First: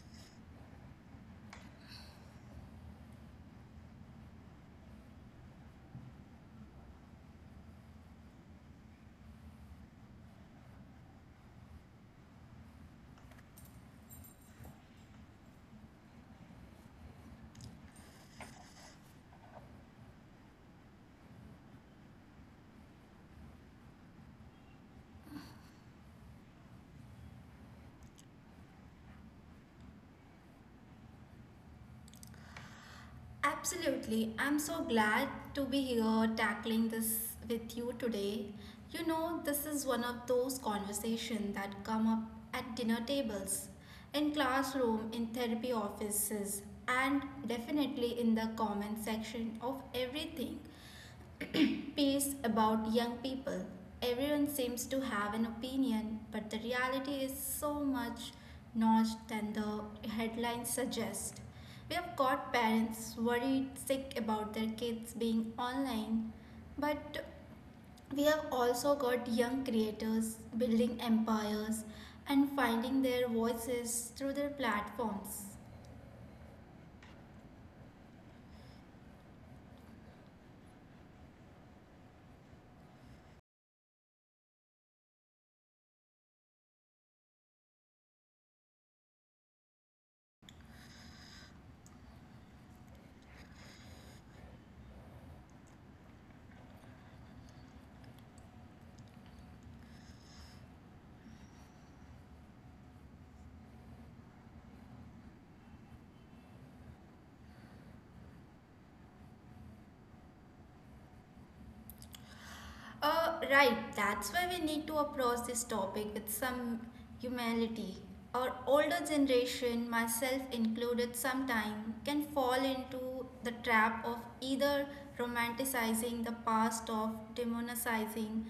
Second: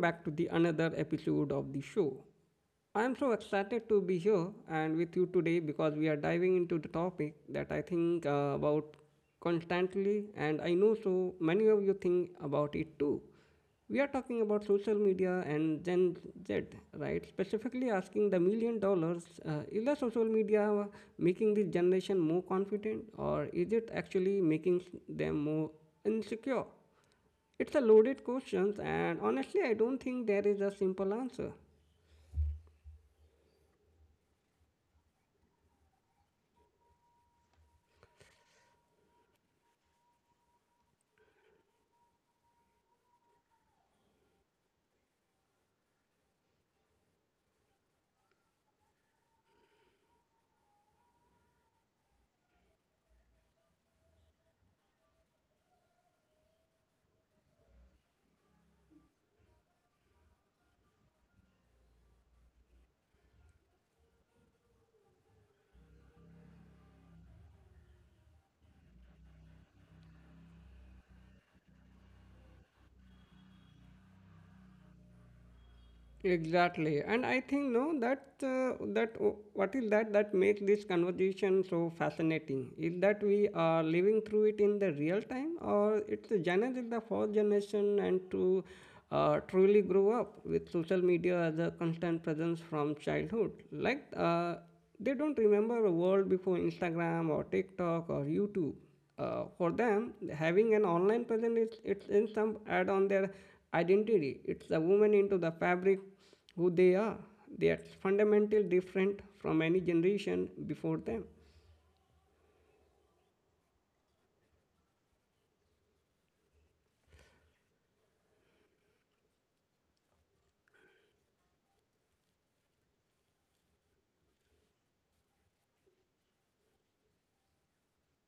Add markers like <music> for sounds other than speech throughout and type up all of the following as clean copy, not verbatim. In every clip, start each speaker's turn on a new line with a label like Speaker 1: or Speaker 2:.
Speaker 1: back to the another episode of the show. I am so excited to be here and with you today because we are diving into the topic that I think about constantly, and I know so many of you think about it too. We are talking about social media and Gen Z, right? Specifically asking the million dollars, is the social media making this generation more confident, or is it actually making them more insecure? It's a loaded question, and honestly, I don't think there is a simple answer.
Speaker 2: Absolutely. I'm so glad to be here tackling this with you today. You know, this is one of those conversations that come up at dinner tables, in classroom, in therapy offices, and definitely in the comment section of everything. Piece about young people. Everyone seems to have an opinion, but the reality is so much notched than the headlines suggest. We have got parents worried sick about their kids being online, but we have also got young creators building empires and finding their voices through their platforms.
Speaker 1: Exactly, and I think no, that that oh, what is that that makes this conversation so fascinating is that we are living through it in the real time, or it's the Gen Z is the fourth generation and to truly grow up with social media as a constant presence from childhood, like they don't remember a world before Instagram or TikTok or YouTube. For them, having an online presence is it's in some add on their identity. It's a woman into the fabric who they are. They are fundamental different from any generation before them.
Speaker 2: Right, that's why we need to approach this topic with some humanity. Our older generation, myself included, sometime can fall into the trap of either romanticizing the past or demonizing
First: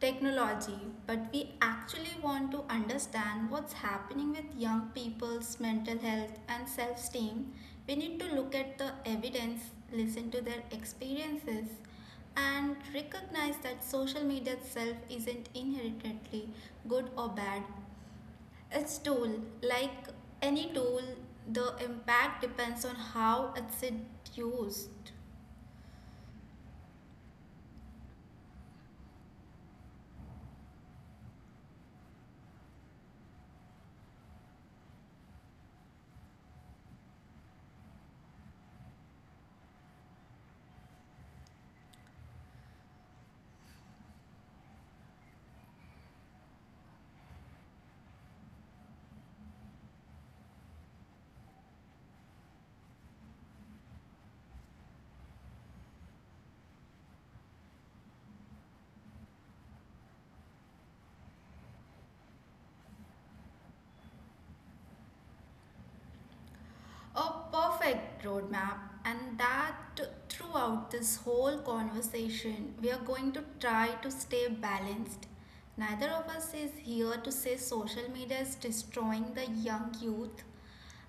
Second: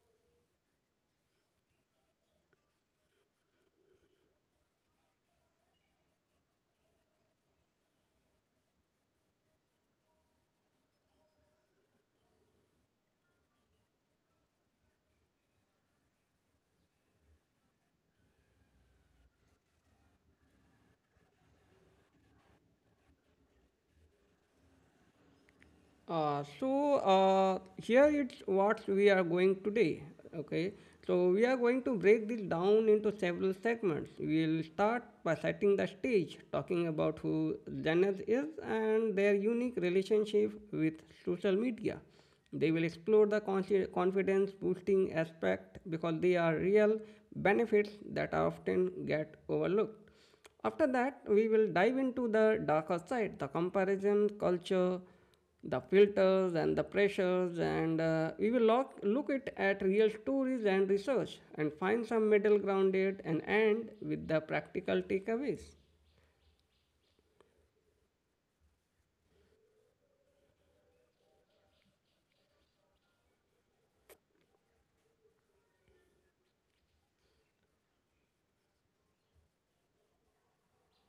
Speaker 2: technology, but we actually want to understand what's happening with young people's mental health and self esteem, we need to look at the evidence, listen to their experiences, and recognize that social media itself isn't inherently good or bad. It's a tool like any tool the impact depends on how it's used.
Speaker 1: Here it's what we are going today. Okay, so we are going to break this down into several segments. We'll start by setting the stage, talking about who Zenith is and their unique relationship with social media. They will explore the confidence boosting aspect because they are real benefits that often get overlooked. After that, we will dive into the darker side, the comparison culture, the filters and the pressures, and we will look it at real stories and research and find some middle ground it and end with the practical takeaways.
Speaker 2: A perfect roadmap, and that throughout this whole conversation, we are going to try to stay balanced. Neither of us is here to say social media is destroying the young youth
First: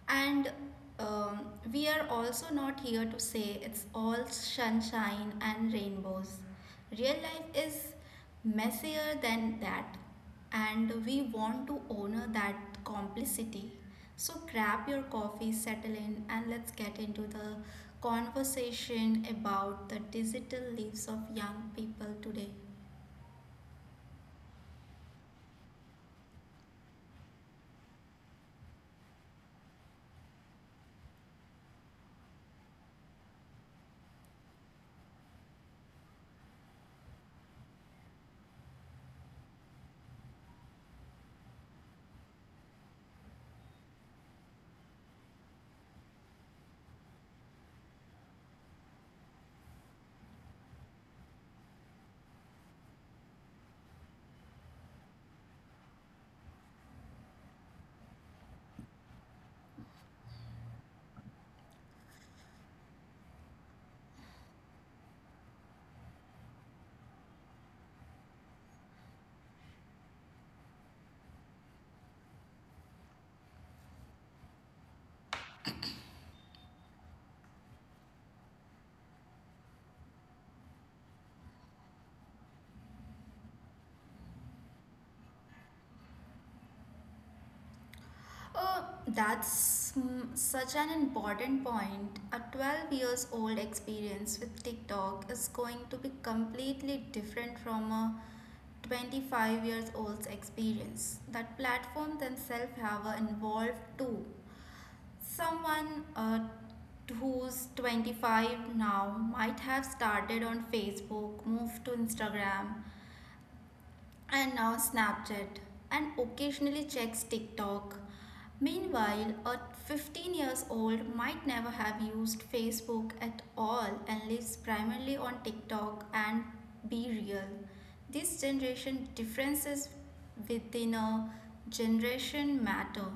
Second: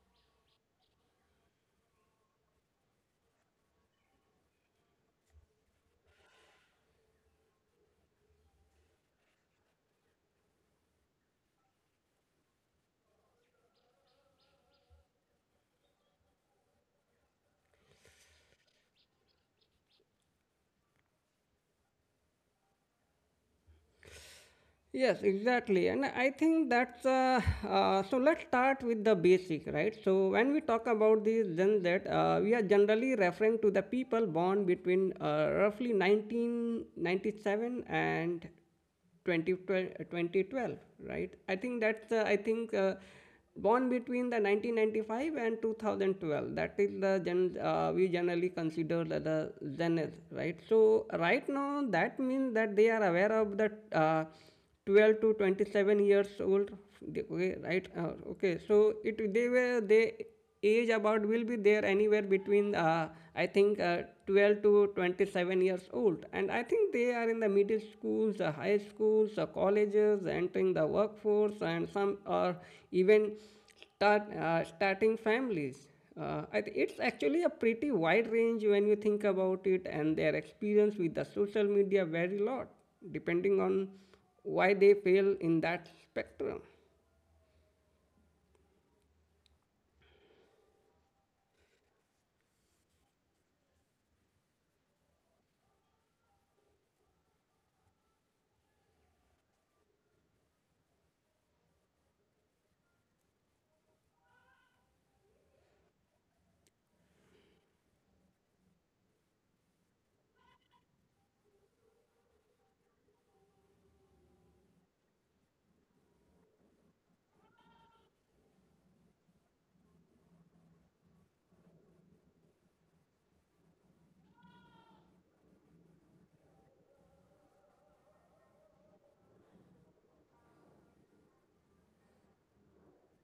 Speaker 2: and um, we are also not here to say it's all sunshine and rainbows. Real life is messier than that, and we want to honor that complicity. So, grab your coffee, settle in, and let's get into the conversation about the digital lives of young people today.
Speaker 1: Yes, exactly. And I think that's so. Let's start with the basic, right? So, when we talk about these Gen Z, we are generally referring to the people born between roughly 1997 and 2012, 2012, right? I think that's, I think, born between the 1995 and 2012. That is the gen, we generally consider the Gen Z, right? So, right now, that means that they are aware of that. 12 to 27 years old. Okay, right, okay, so it they were they age about will be there anywhere between I think 12 to 27 years old, and I think they are in the middle schools, the high schools, the colleges, entering the workforce, and some are even starting families. It's actually a pretty wide range when you think about it, and their experience with the social media vary a lot depending on why they fail in that spectrum.
Speaker 2: Oh, that's such an important point. A 12 years old experience with TikTok is going to be completely different from a 25 years old's experience. That platform themselves have evolved too. Someone who's 25 now might have started on Facebook, moved to Instagram, and now Snapchat, and occasionally checks TikTok. Meanwhile, a 15 years old might never have used Facebook at all and lives primarily on TikTok and BeReal. This generation differences within a generation matter.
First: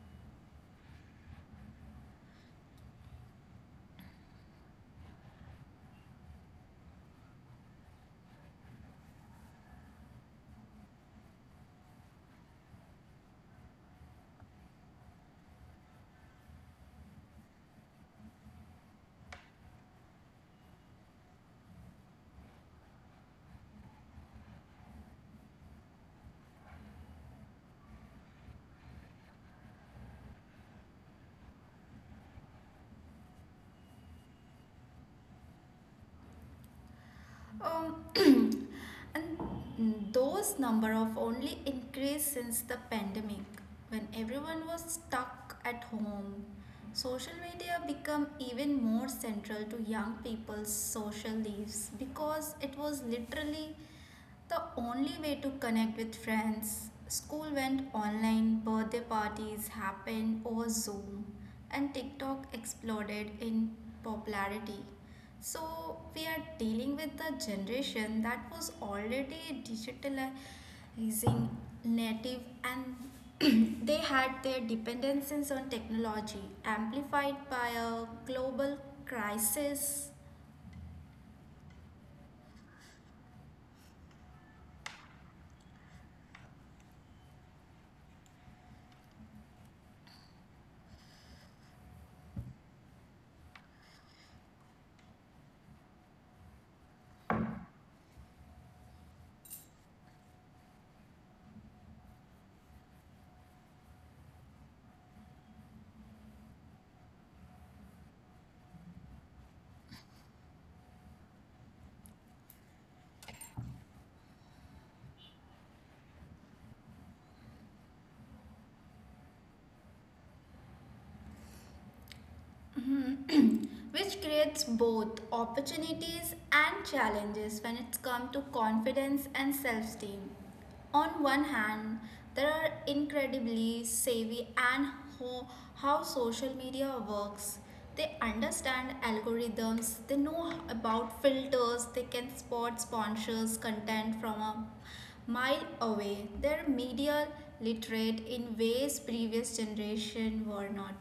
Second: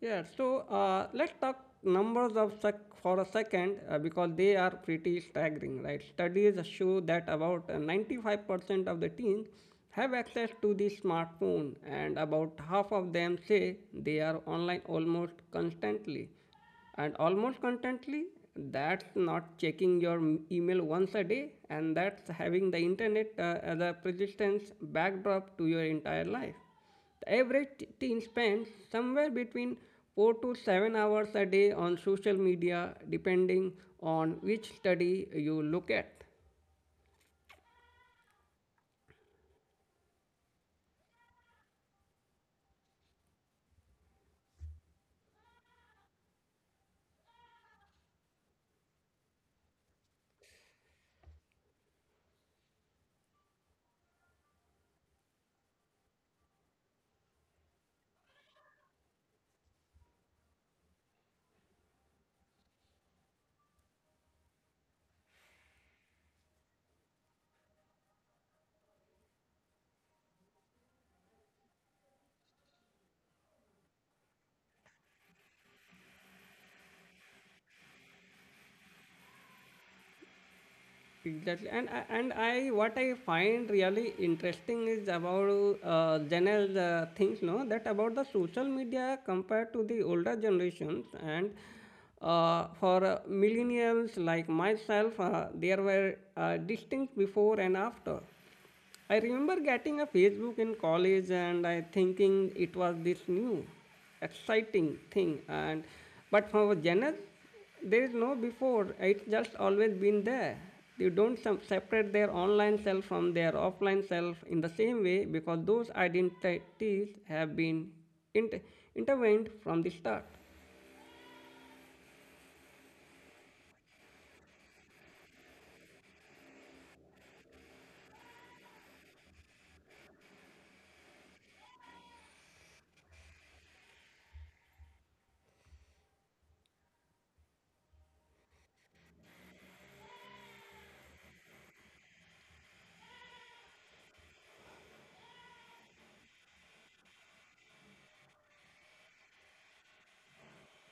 Speaker 1: Yeah, so let's talk numbers for a second, because they are pretty staggering, right? Studies show that about 95% of the teens have access to the smartphone, and about half of them say they are online almost constantly. And almost constantly, that's not checking your email once a day, and that's having the internet as a persistence backdrop to your entire life. The average teen spends somewhere between 4 to 7 hours a day on social media depending on which study you look at.
Speaker 2: Um, <clears throat> and those number of only increased since the pandemic when everyone was stuck at home. Social media become even more central to young people's social lives because it was literally the only way to connect with friends. School went online, birthday parties happened over Zoom, and TikTok exploded in popularity. So we are dealing with the generation that was already digitalizing native and <clears throat> they had their dependencies on technology amplified by a global crisis.
Speaker 1: Exactly, and I what I find really interesting is about general things, no, that about the social media compared to the older generations, and for millennials like myself, there were distinct before and after. I remember getting a Facebook in college and I thinking it was this new exciting thing, and but for Janet there is no before. It's just always been there. They don't separate their online self from their offline self in the same way because those identities have been inter- intervened from the start.
Speaker 2: <clears throat> Which creates both opportunities and challenges when it's come to confidence and self-esteem. On one hand, there are incredibly savvy and ho- how social media works. They understand algorithms, they know about filters, they can spot sponsors' content from a mile away. They're media literate in ways previous generation were not.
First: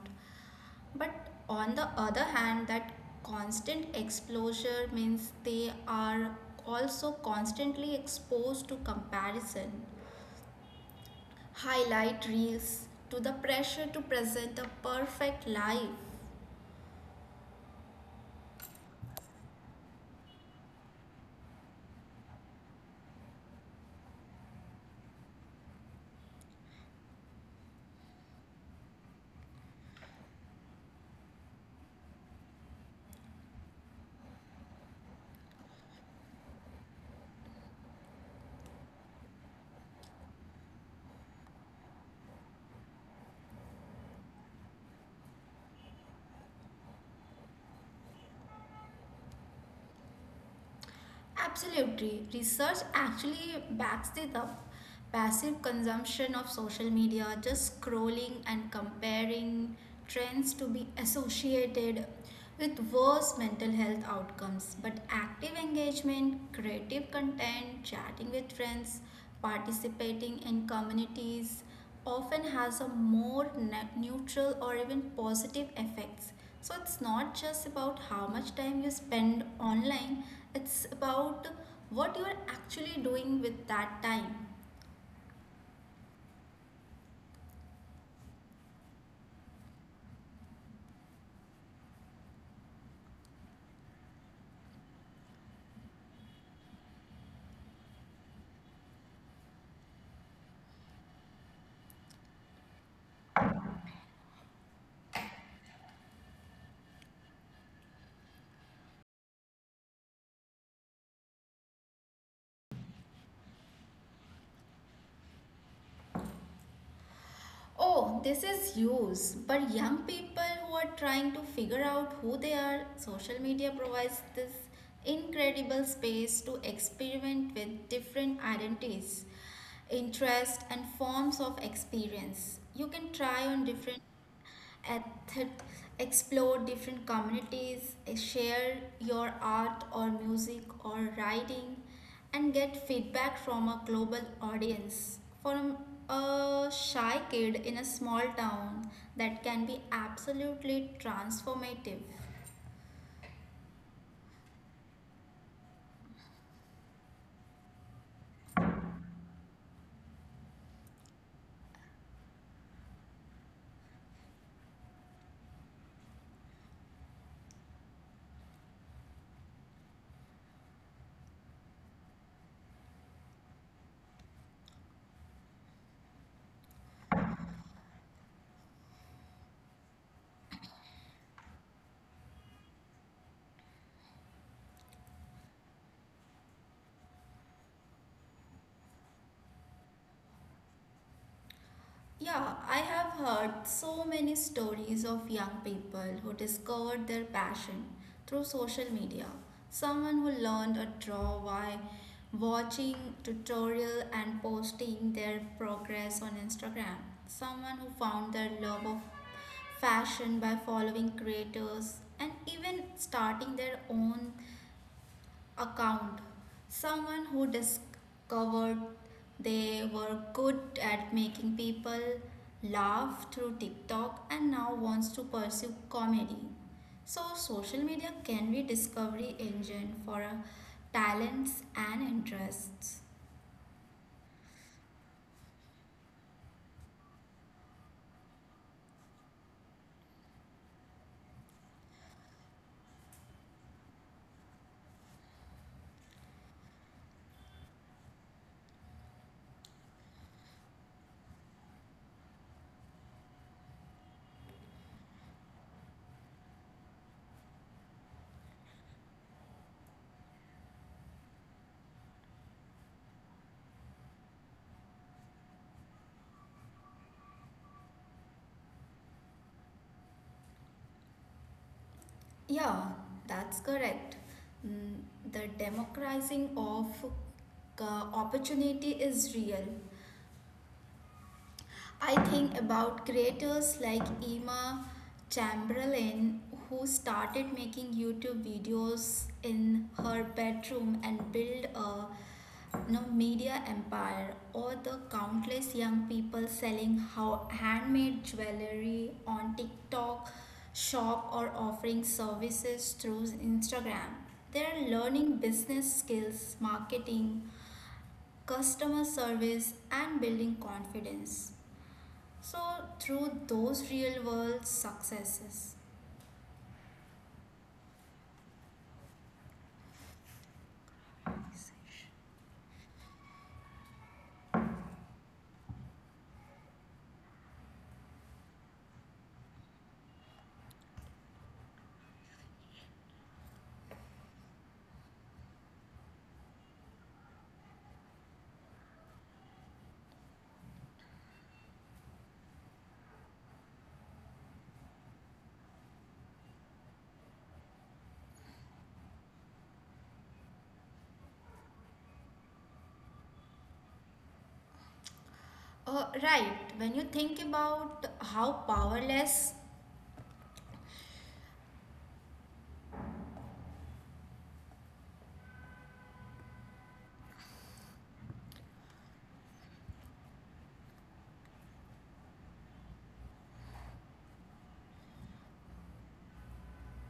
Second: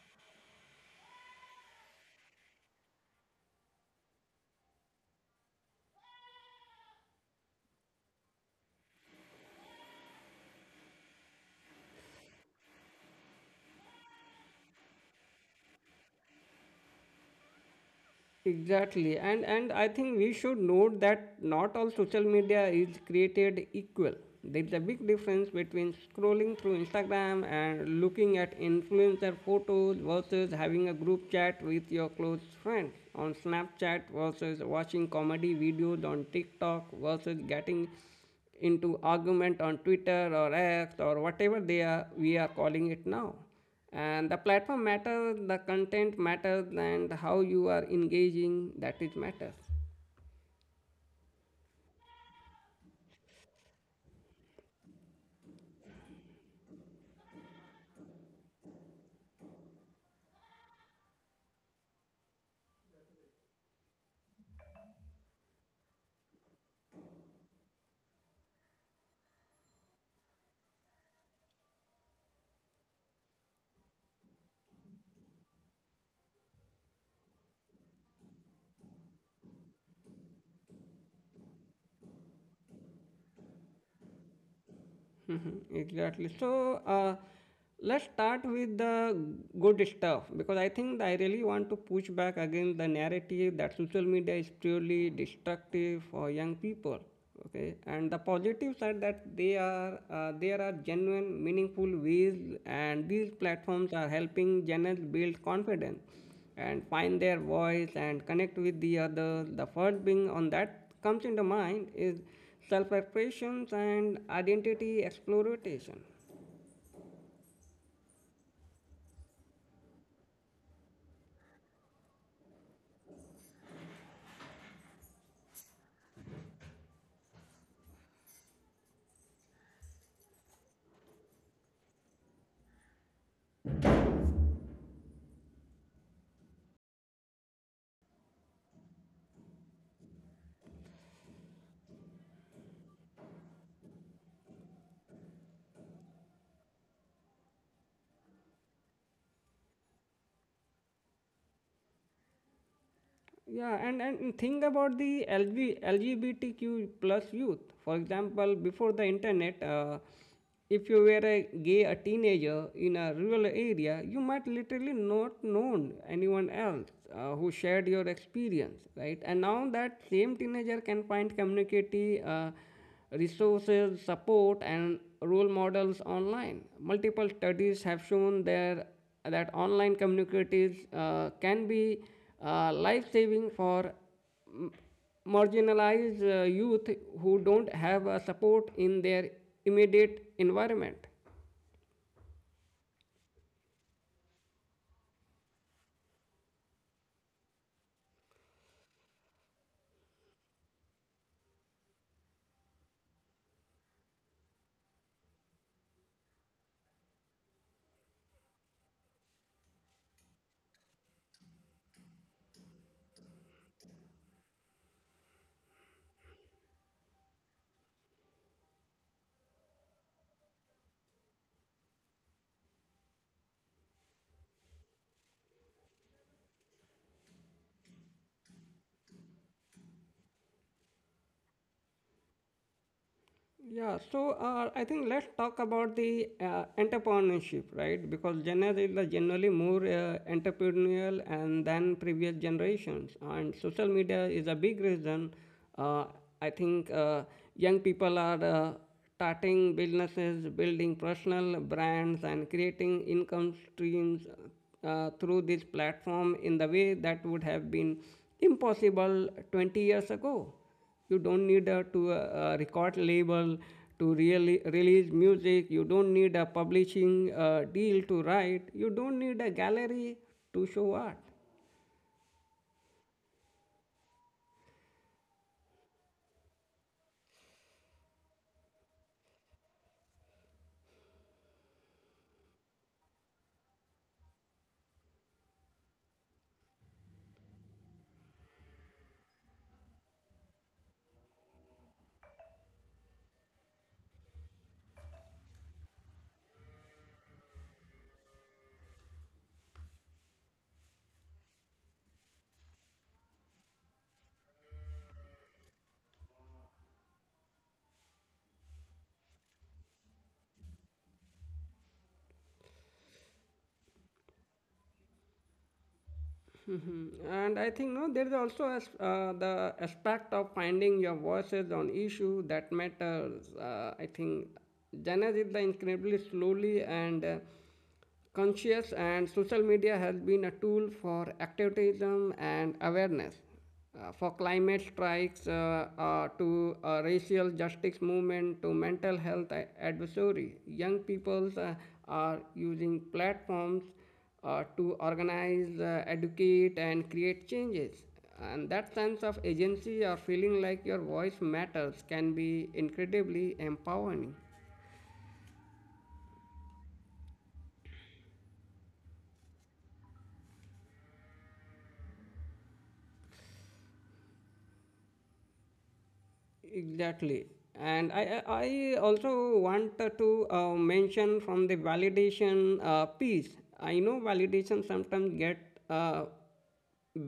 Speaker 2: But on the other hand, that constant exposure means they are also constantly exposed to comparison, highlight reels, to the pressure to present a perfect life.
Speaker 1: Exactly, and I think we should note that not all social media is created equal. There is a big difference between scrolling through Instagram and looking at influencer photos versus having a group chat with your close friends on Snapchat versus watching comedy videos on TikTok versus getting into argument on Twitter or X or whatever they are we are calling it now. And the platform matter, the content matters, and how you are engaging that it matters.
Speaker 2: Absolutely. Research actually backs it up. Passive consumption of social media, just scrolling and comparing trends to be associated with worse mental health outcomes. But active engagement, creative content, chatting with friends, participating in communities, often has a more neutral or even positive effects. So it's not just about how much time you spend online, it's about what you're actually doing with that time.
Speaker 1: <laughs> Exactly. So uh, let's start with the good stuff because I think I really want to push back against the narrative that social media is purely destructive for young people. Okay, and the positive side that they are there are genuine meaningful ways and these platforms are helping channels build confidence and find their voice and connect with the others. The first being on that comes into mind is self-expression and identity exploration.
Speaker 2: Oh, this is use. But young people who are trying to figure out who they are, social media provides this incredible space to experiment with different identities, interests, and forms of experience. You can try on different and explore different communities, share your art or music or writing, and get feedback from a global audience. For a shy kid in a small town, that can be absolutely transformative.
Speaker 1: Yeah, and, think about the LGBTQ plus youth. For example, before the internet, if you were a gay a teenager in a rural area, you might literally not known anyone else who shared your experience, right? And now that same teenager can find community, resources, support, and role models online. Multiple studies have shown there that online communities can be life-saving for marginalized youth who don't have support in their immediate environment.
Speaker 2: Yeah, I have heard so many stories of young people who discovered their passion through social media. Someone who learned a draw by watching tutorial and posting their progress on Instagram. Someone who found their love of fashion by following creators and even starting their own account. Someone who discovered they were good at making people laugh through TikTok and now wants to pursue comedy. So social media can be discovery engine for talents and interests.
Speaker 1: Yeah, so I think let's talk about the entrepreneurship, right? Because Gen Z is the generally more entrepreneurial and than previous generations, and social media is a big reason. Uh, I think young people are starting businesses, building personal brands, and creating income streams through this platform in the way that would have been impossible 20 years ago. You don't need to record label to really release music. You don't need a publishing deal to write. You don't need a gallery to show art.
Speaker 2: Yeah, that's correct. Mm, The democratizing of opportunity is real. I think about creators like Emma Chamberlain, who started making YouTube videos in her bedroom and built a media empire, or the countless young people selling how handmade jewelry on TikTok shop or offering services through Instagram. They're learning business skills, marketing, customer service, and building confidence. So, through those real world successes.
Speaker 1: And I think no there is also as, the aspect of finding your voices on issue that matters. I think Janet is the incredibly slowly and conscious, and social media has been a tool for activism and awareness, for climate strikes to racial justice movement to mental health advisory. Young people are using platforms to organize, educate, and create changes. And that sense of agency or feeling like your voice matters can be incredibly empowering.
Speaker 2: Right, when you think about how powerless
Speaker 1: Exactly. And I also want to mention from the validation piece. I know validation sometimes get uh,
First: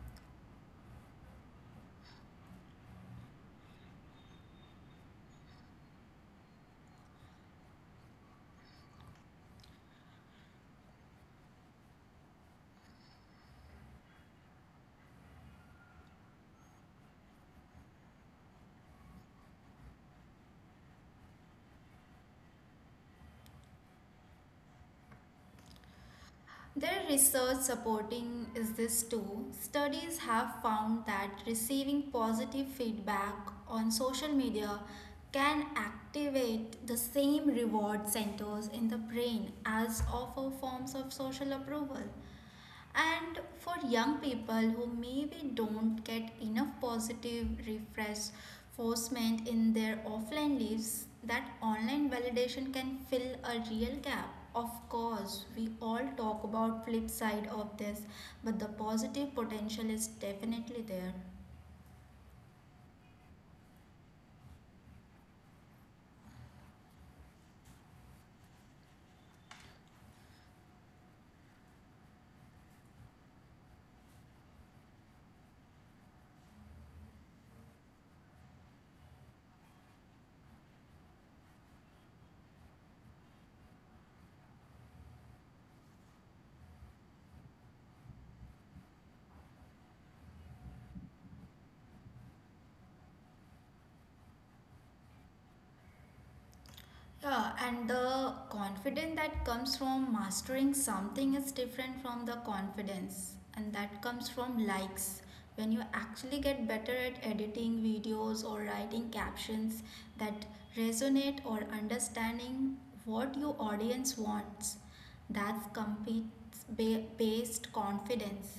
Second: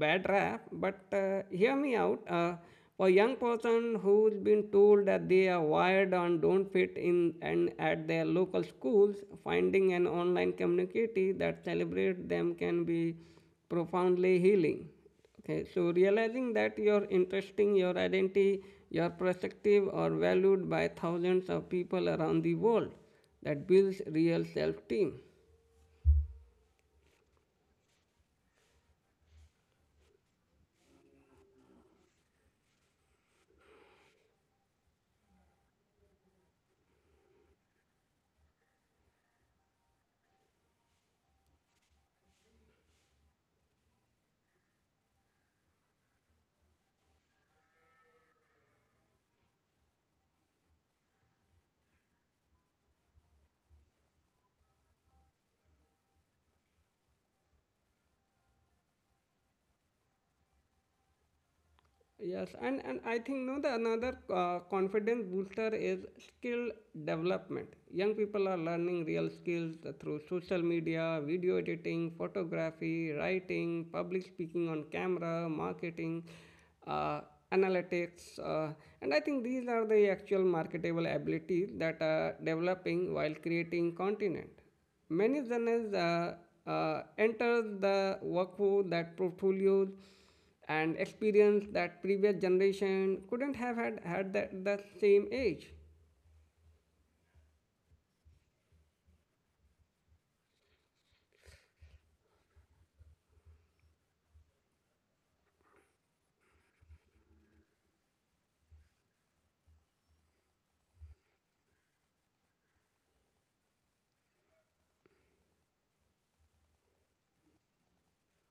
Speaker 1: bad rap, but hear me out. For young person who's been told that they are wired and don't fit in and at their local schools, finding an online community that celebrates them can be profoundly healing. Okay, so realizing that your interesting, your identity, your perspective are valued by thousands of people around the world, that builds real self-esteem.
Speaker 2: their research supporting is this too, studies have found that receiving positive feedback on social media can activate the same reward centers in the brain as offer forms of social approval. And for young people who maybe don't get enough positive reinforcement in their offline lives, that online validation can fill a real gap. Of course, we all talk about flip side of this, but the positive potential is definitely there.
Speaker 1: Yes, and, I think no, the another confidence booster is skill development. Young people are learning real skills through social media: video editing, photography, writing, public speaking on camera, marketing, uh, analytics, and I think these are the actual marketable abilities that are developing while creating content. Many journalists enter the workforce that portfolios and experience that previous generation couldn't have had at the that same age.
Speaker 2: Yeah, and the confidence that comes from mastering something is different from the confidence, and that comes from likes. When you actually get better at editing videos or writing captions that resonate or understanding what your audience wants, that's based confidence.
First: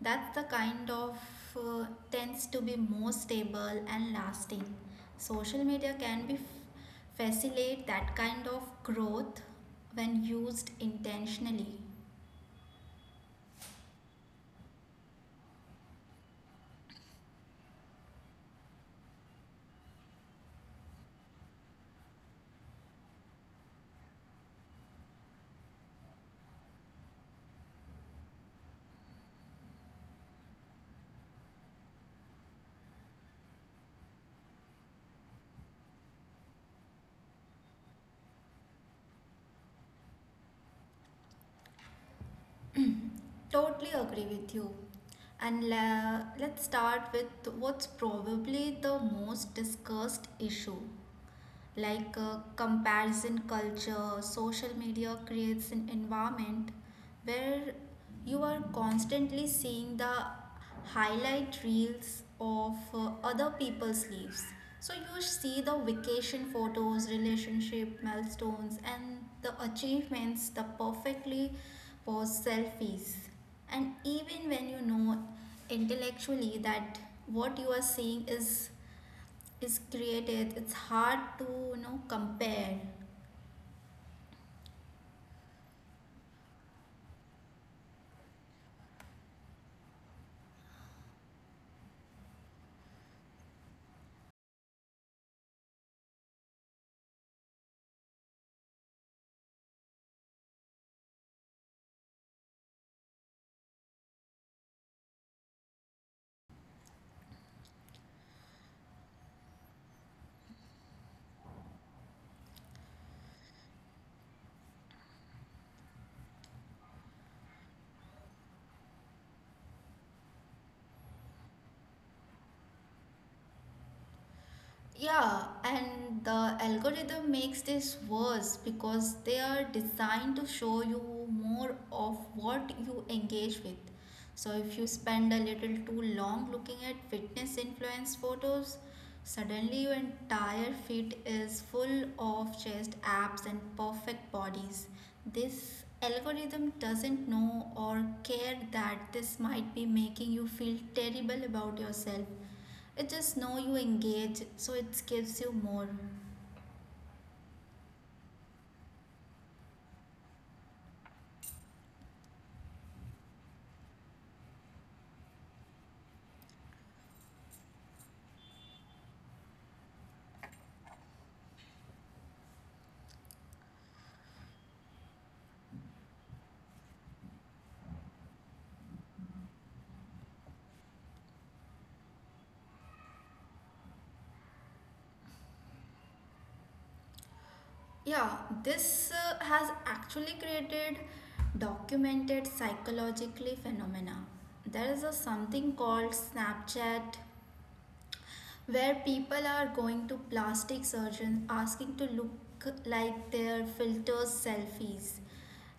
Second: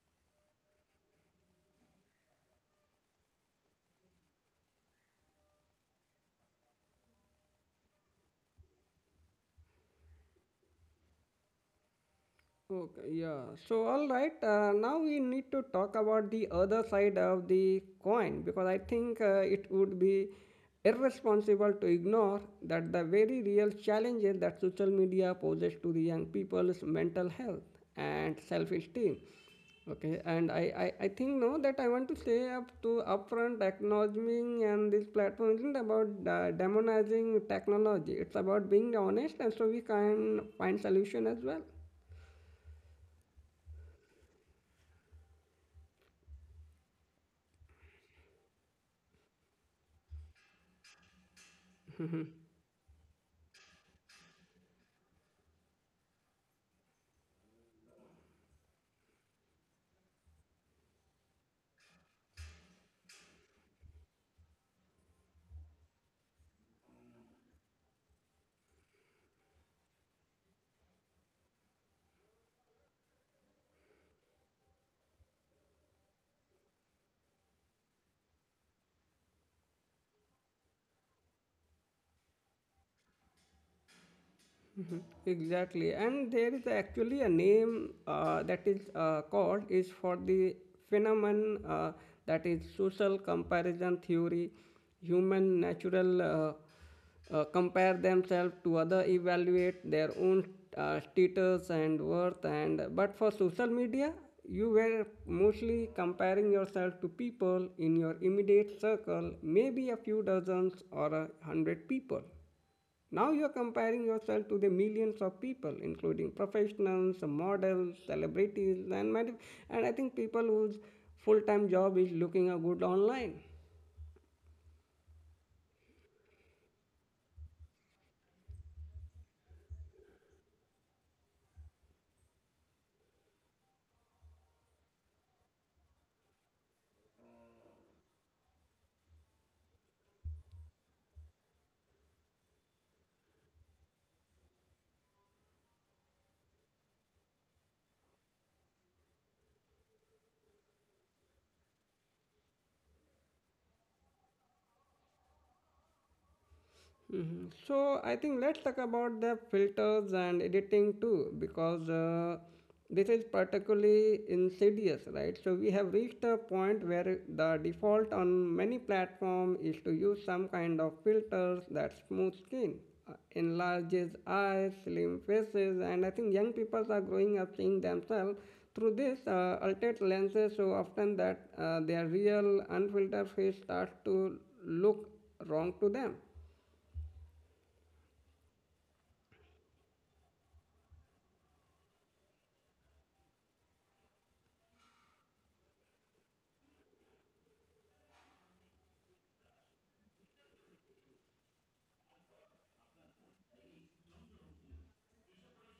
Speaker 2: That's the kind of uh, tends to be more stable and lasting. Social media can be facilitate that kind of growth when used intentionally.
Speaker 1: Okay, yeah. So, all right, now we need to talk about the other side of the coin because I think it would be irresponsible to ignore that the very real challenges that social media poses to the young people's mental health and self esteem. Okay, and I think no that I want to say up to upfront acknowledging and this platform isn't about demonizing technology. It's about being honest, and so we can find solution as well.
Speaker 2: Totally agree with you. And let's start with what's probably the most discussed issue like comparison culture, social media creates an environment where you are constantly seeing the highlight reels of other people's lives. So you see the vacation photos, relationship milestones, and the achievements, the perfectly posed selfies. And even when you know intellectually that what you are seeing is created it's hard to compare.
Speaker 1: Exactly, and there is actually a name that is called is for the phenomenon that is social comparison theory. Human natural compare themselves to other, evaluate their own status and worth, and but for social media, you were mostly comparing yourself to people in your immediate circle, maybe a few dozens or 100 people. Now you're comparing yourself to the millions of people, including professionals, models, celebrities, and many. And I think people whose full-time job is looking a good online.
Speaker 2: Yeah, and the algorithm makes this worse because they are designed to show you more of what you engage with. So if you spend a little too long looking at fitness influence photos, suddenly your entire feed is full of chest abs and perfect bodies. This algorithm doesn't know or care that this might be making you feel terrible about yourself it just know you engage, so it gives you more.
Speaker 1: Mhm. So I think let's talk about the filters and editing too, because this is particularly insidious, right? So we have reached a point where the default on many platforms is to use some kind of filters that smooth skin, enlarges eyes, slim faces, and I think young people are growing up seeing themselves through this altered lenses so often that their real unfiltered face starts to look wrong to them.
Speaker 2: Yeah, this has actually created documented psychologically phenomena. There is a something called Snapchat where people are going to plastic surgeons asking to look like their filters selfies.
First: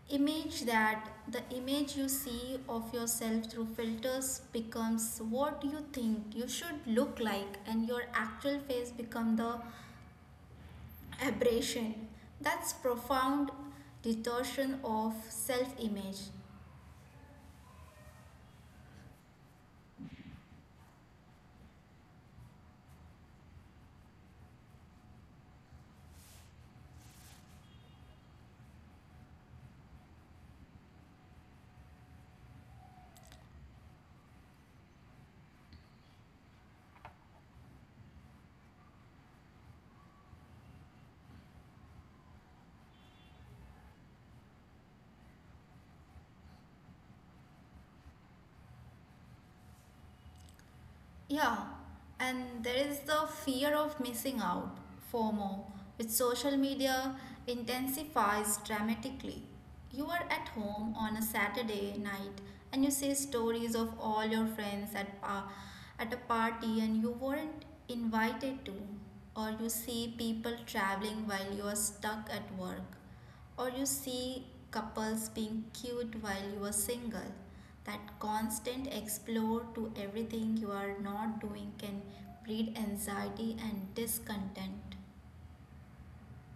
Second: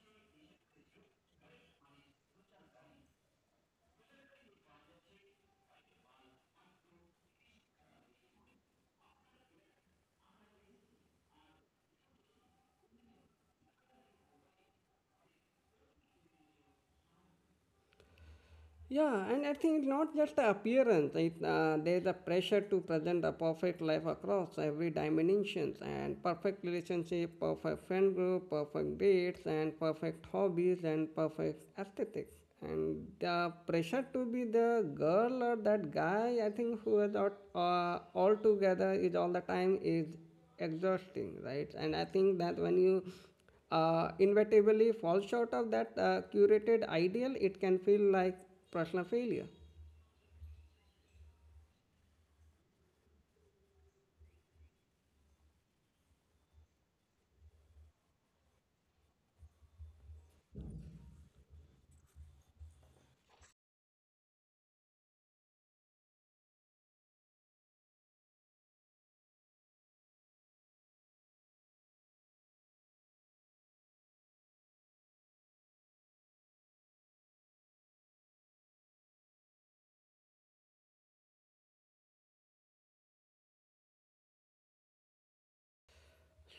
Speaker 2: Image that the image you see of yourself through filters becomes what you think you should look like and your actual face become the aberration that's profound distortion of self image.
Speaker 1: Yeah, and I think not just the appearance. There's a pressure to present a perfect life across every dimensions: and perfect relationship, perfect friend group, perfect dates, and perfect hobbies and perfect aesthetics. And the pressure to be the girl or that guy, I think, who is not all together is all the time is exhausting, right? And I think that when you inevitably falls short of that curated ideal, it can feel like personal failure.
Speaker 2: Yeah, and there is the fear of missing out, fomo, which social media intensifies dramatically. You are at home on a Saturday night and you see stories of all your friends at at a party and you weren't invited to or you see people traveling while you are stuck at work. Or you see couples being cute while you are single. That constant explore to everything you are not doing can breed anxiety and discontent.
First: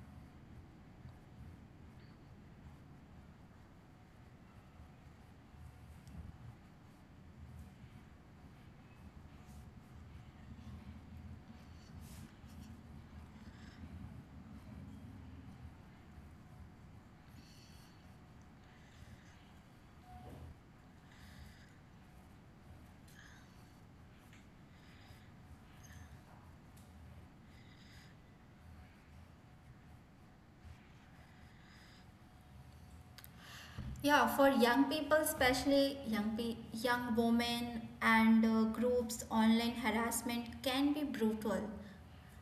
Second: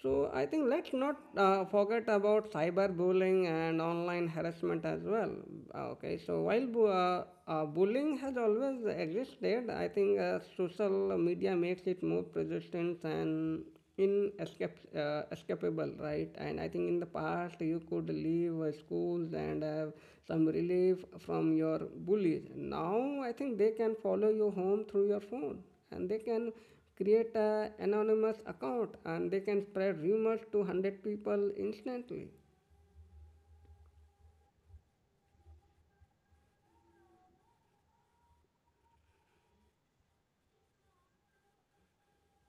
Speaker 1: So I think let's not forget about cyberbullying and online harassment as well. Okay, so while bullying has always existed, I think social media makes it more persistent and escapable, right? And I think in the past you could leave schools and have some relief from your bullies. Now I think they can follow you home through your phone and they can create a anonymous account and they can spread rumors to 100 people instantly.
Speaker 2: Yeah, for young people, especially young women and groups, online harassment can be brutal.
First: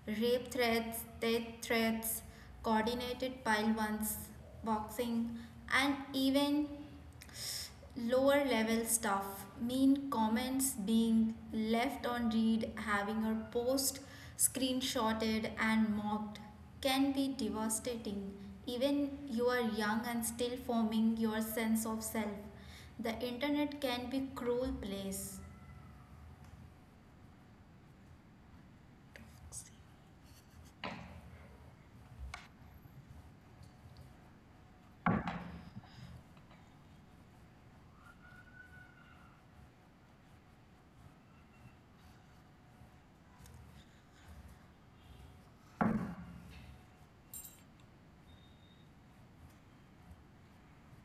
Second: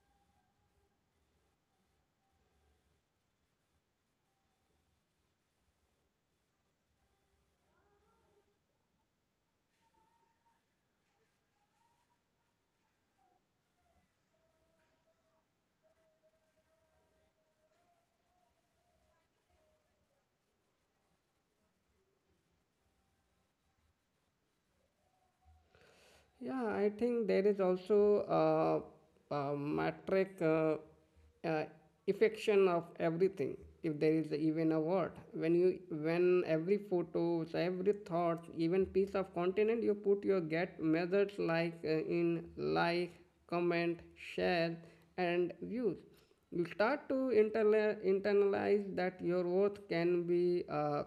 Speaker 2: Rape threats, death threats, coordinated pile ones, boxing, and even lower level stuff mean comments being left on read having her post screenshotted and mocked can be devastating even you are young and still forming your sense of self the internet can be a cruel place.
Speaker 1: Yeah, I think there is also a metric uh, affection of everything, if there is even a word, when you when every photo, every thought, even piece of content you put your get methods like in like comment share and views, you start to internalize that your worth can be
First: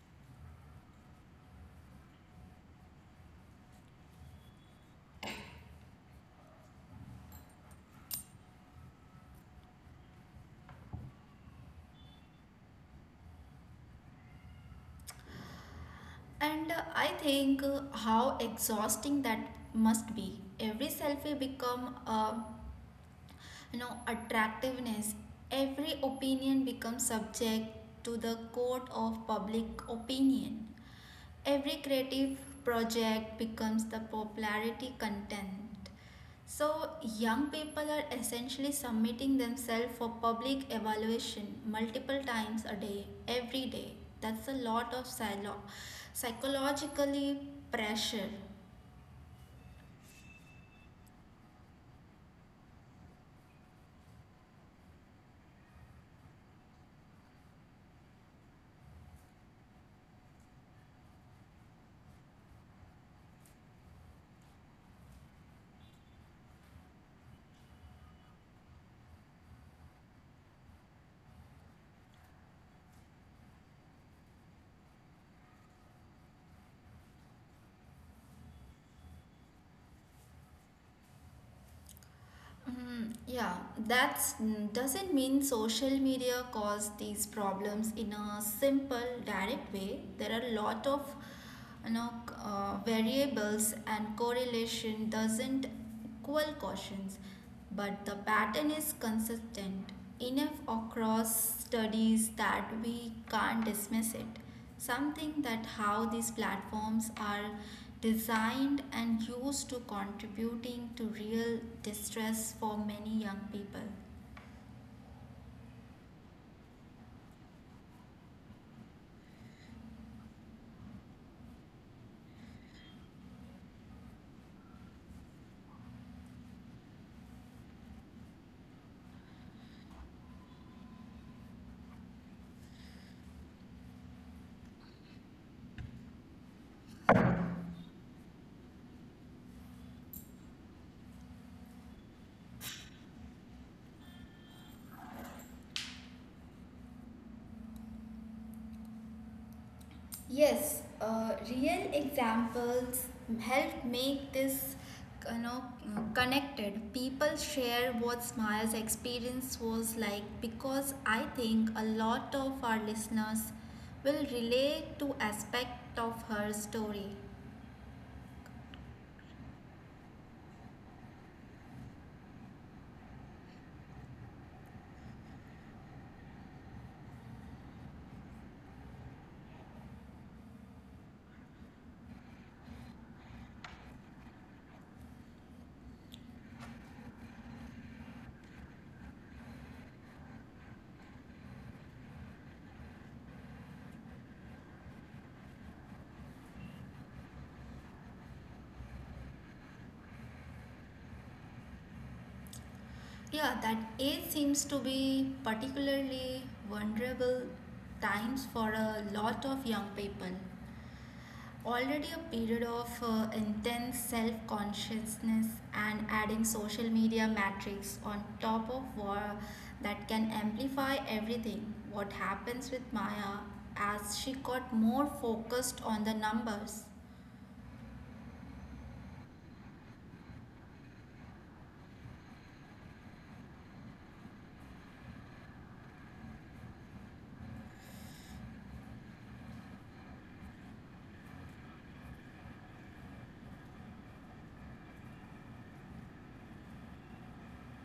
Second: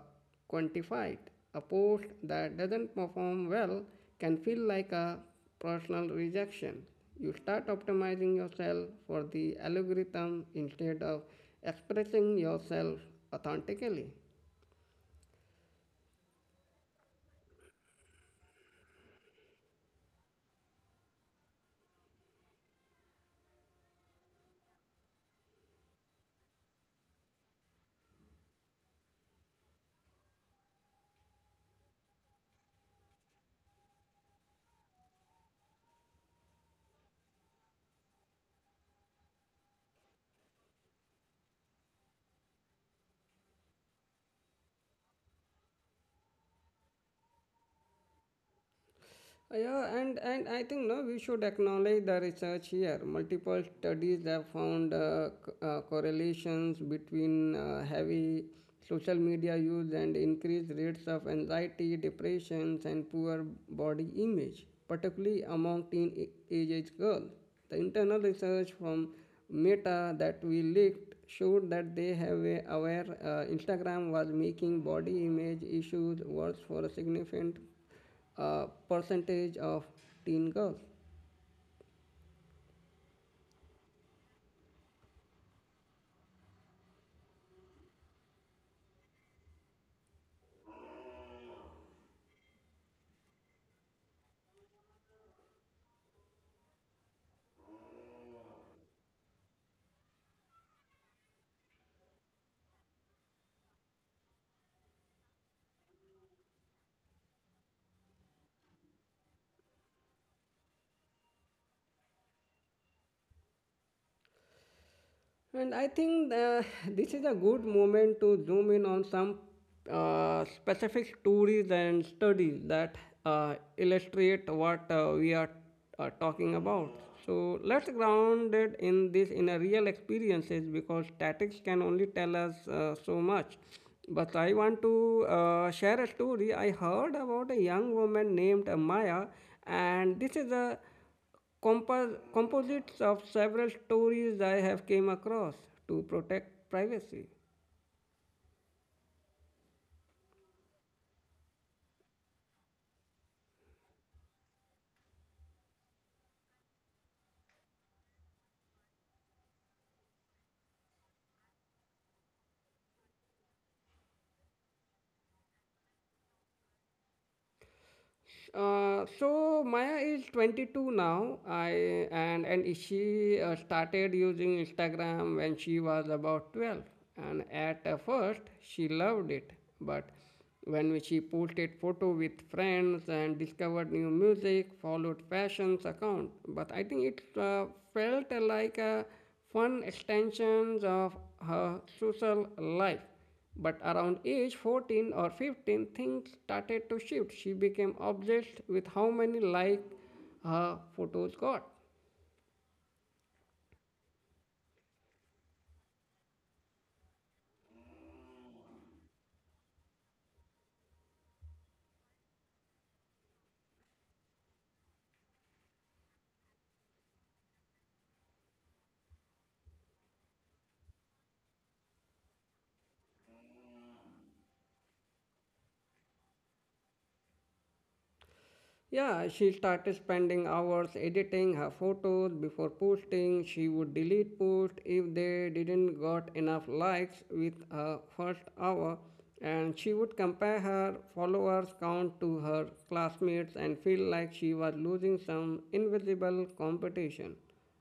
Speaker 1: quantified. A post that doesn't perform well can feel like a personal rejection. You start optimizing yourself for the algorithm instead of expressing yourself authentically.
Speaker 2: And I think how exhausting that must be every selfie become a attractiveness every opinion becomes subject to the court of public opinion every creative project becomes the popularity content so young people are essentially submitting themselves for public evaluation multiple times a day every day that's a lot of psychologically pressure.
Speaker 1: Yeah, and I think no, we should acknowledge the research here. Multiple studies have found correlations between heavy social media use and increased rates of anxiety, depressions, and poor body image, particularly among teenage age girls. The internal research from Meta that we leaked showed that they have a aware Instagram was making body image issues worse for a significant percentage of teen girls.
Speaker 2: Yeah, that doesn't mean social media caused these problems in a simple, direct way. There are a lot of you know variables and correlation doesn't equal cautions but the pattern is consistent enough across studies that we can't dismiss it something that how these platforms are designed and used to contributing to real distress for many young people.
Speaker 1: And I think <laughs> this is a good moment to zoom in on some specific stories and studies that illustrate what we are talking about. So let's ground it in this in a real experiences because statics can only tell us so much. But I want to share a story I heard about a young woman named Maya, and this is a composites of several stories I have came across to protect privacy.
Speaker 2: Yes, real examples help make this you know connected. People share what Smile's experience was like because I think a lot of our listeners will relate to aspect of her story.
Speaker 1: So Maya is 22 now. I and she started using Instagram when she was about 12. And at first she loved it, but when she posted photo with friends and discovered new music, followed fashions account. But I think it felt like a fun extensions of her social life. But around age 14 or 15, things started to shift. She became obsessed with how many likes her photos got.
Speaker 2: Yeah, that age seems to be particularly vulnerable times for a lot of young people. Already a period of intense self consciousness and adding social media metrics on top of war that can amplify everything. What happens with Maya as she got more focused on the numbers?
Speaker 1: Yeah, she started spending hours editing her photos before posting. She would delete posts if they didn't got enough likes with her first hour, and she would compare her followers count to her classmates and feel like she was losing some invisible competition.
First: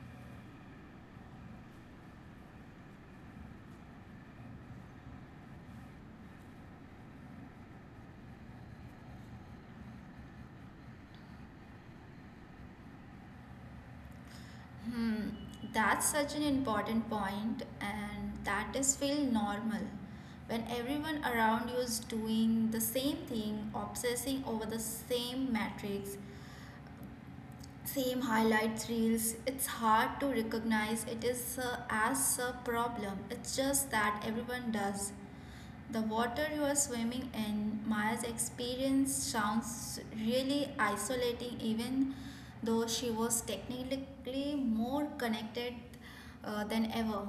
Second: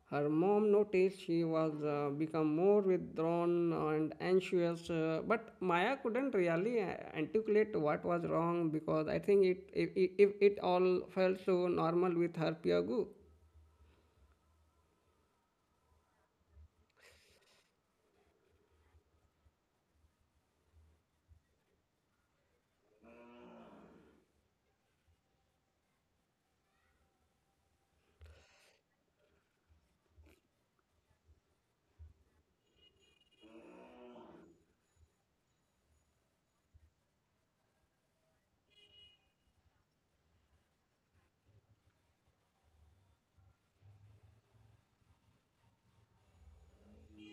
Speaker 1: Her mom noticed she was become more withdrawn and anxious, but Maya couldn't really articulate what was wrong because I think it all felt so normal with her peer group.
Speaker 2: Hmm, that's such an important point, and that is feel normal. When everyone around you is doing the same thing, obsessing over the same metrics, same highlights reels it's hard to recognize it is as a problem it's just that everyone does the water you are swimming in maya's experience sounds really isolating even though she was technically more connected than ever.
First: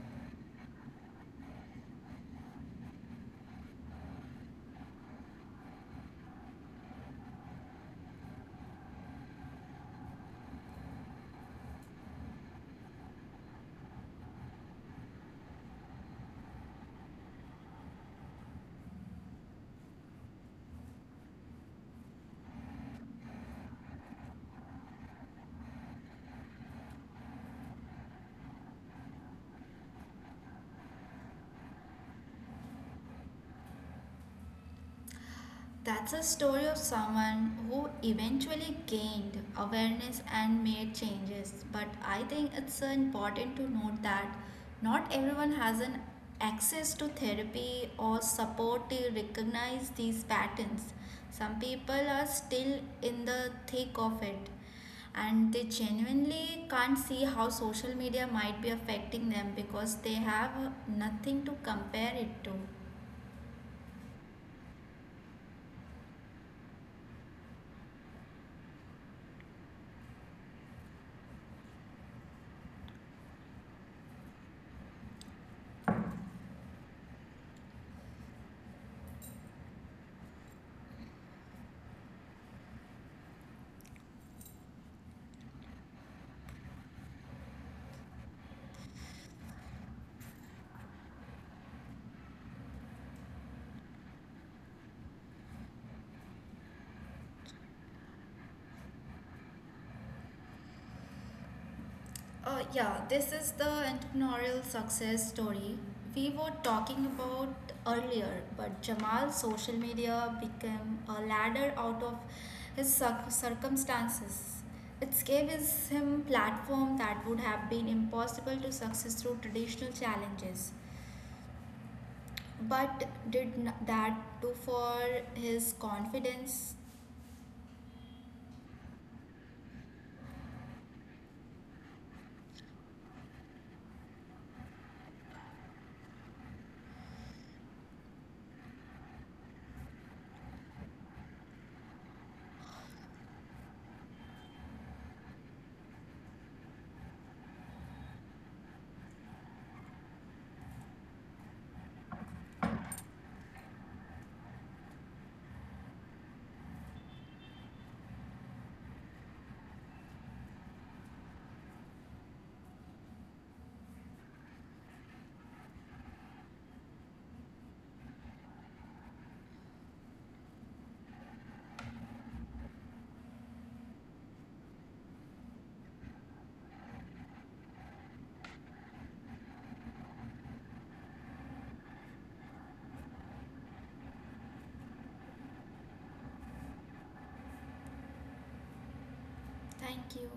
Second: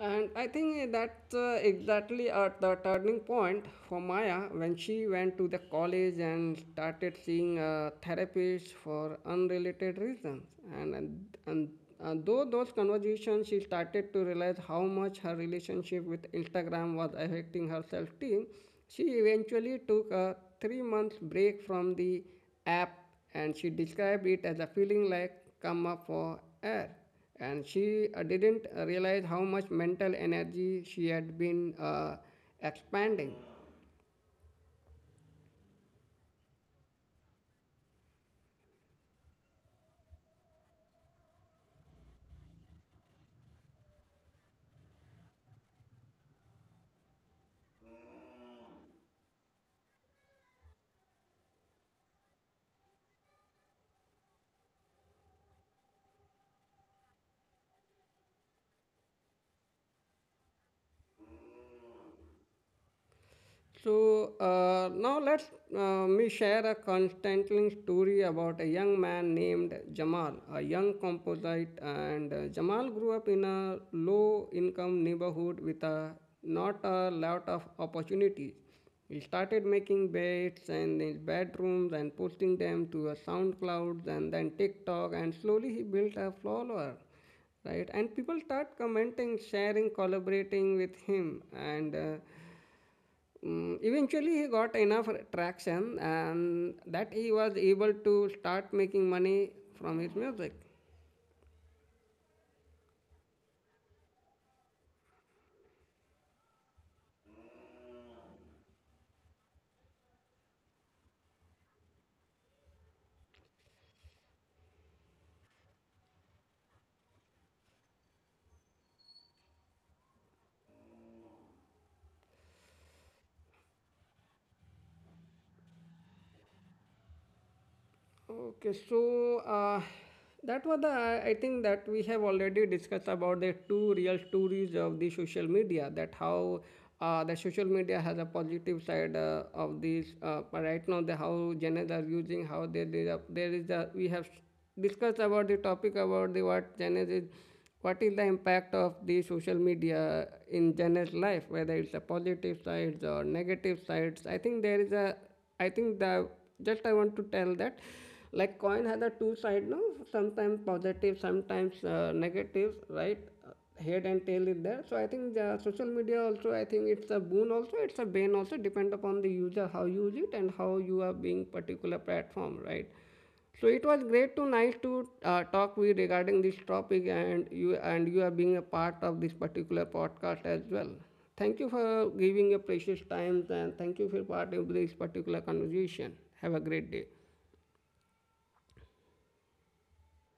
Speaker 1: And I think that's exactly at the turning point for Maya when she went to the college and started seeing a therapist for unrelated reasons. And, and, and, and though those conversations, she started to realize how much her relationship with Instagram was affecting her self esteem. She eventually took a 3 month break from the app, and she described it as a feeling like come up for air, and she didn't realize how much mental energy she had been expanding.
Speaker 2: That's a story of someone who eventually gained awareness and made changes. But I think it's important to note that not everyone has an access to therapy or support to recognize these patterns. Some people are still in the thick of it and they genuinely can't see how social media might be affecting them because they have nothing to compare it to.
Speaker 1: So now let us me share a constantling story about a young man named Jamal, a young composite. And Jamal grew up in a low-income neighborhood with a, not a lot of opportunities. He started making beds in his bedrooms and posting them to a SoundCloud and then TikTok, and slowly he built a follower right, and people start commenting sharing collaborating with him and eventually he got enough traction and that he was able to start making money from his music.
Speaker 2: Yeah, this is the entrepreneurial success story we were talking about earlier. But Jamal's social media became a ladder out of his circumstances. It gave his, him platform that would have been impossible to success through traditional challenges. But did that do for his confidence?
Speaker 1: Okay, so that was the, I think that we have already discussed about the two real stories of the social media, that how the social media has a positive side of this but right now the how Gen are using how they did up there is a we have discussed about the topic about the what Gen is, what is the impact of the social media in Jen's life, whether it's a positive sides or negative sides. I think there is a, I think the just I want to tell that like coin has a two side, no, sometimes positive, sometimes negative, right? Head and tail is there, so I think the social media also, I think it's a boon also, it's a bane also, depend upon the user how you use it and how you are being particular platform, right? So it was great to nice to talk with you regarding this topic and you are being a part of this particular podcast as well. Thank you for giving your precious time and thank you for part of this particular conversation. Have a great day.
Speaker 2: Thank you.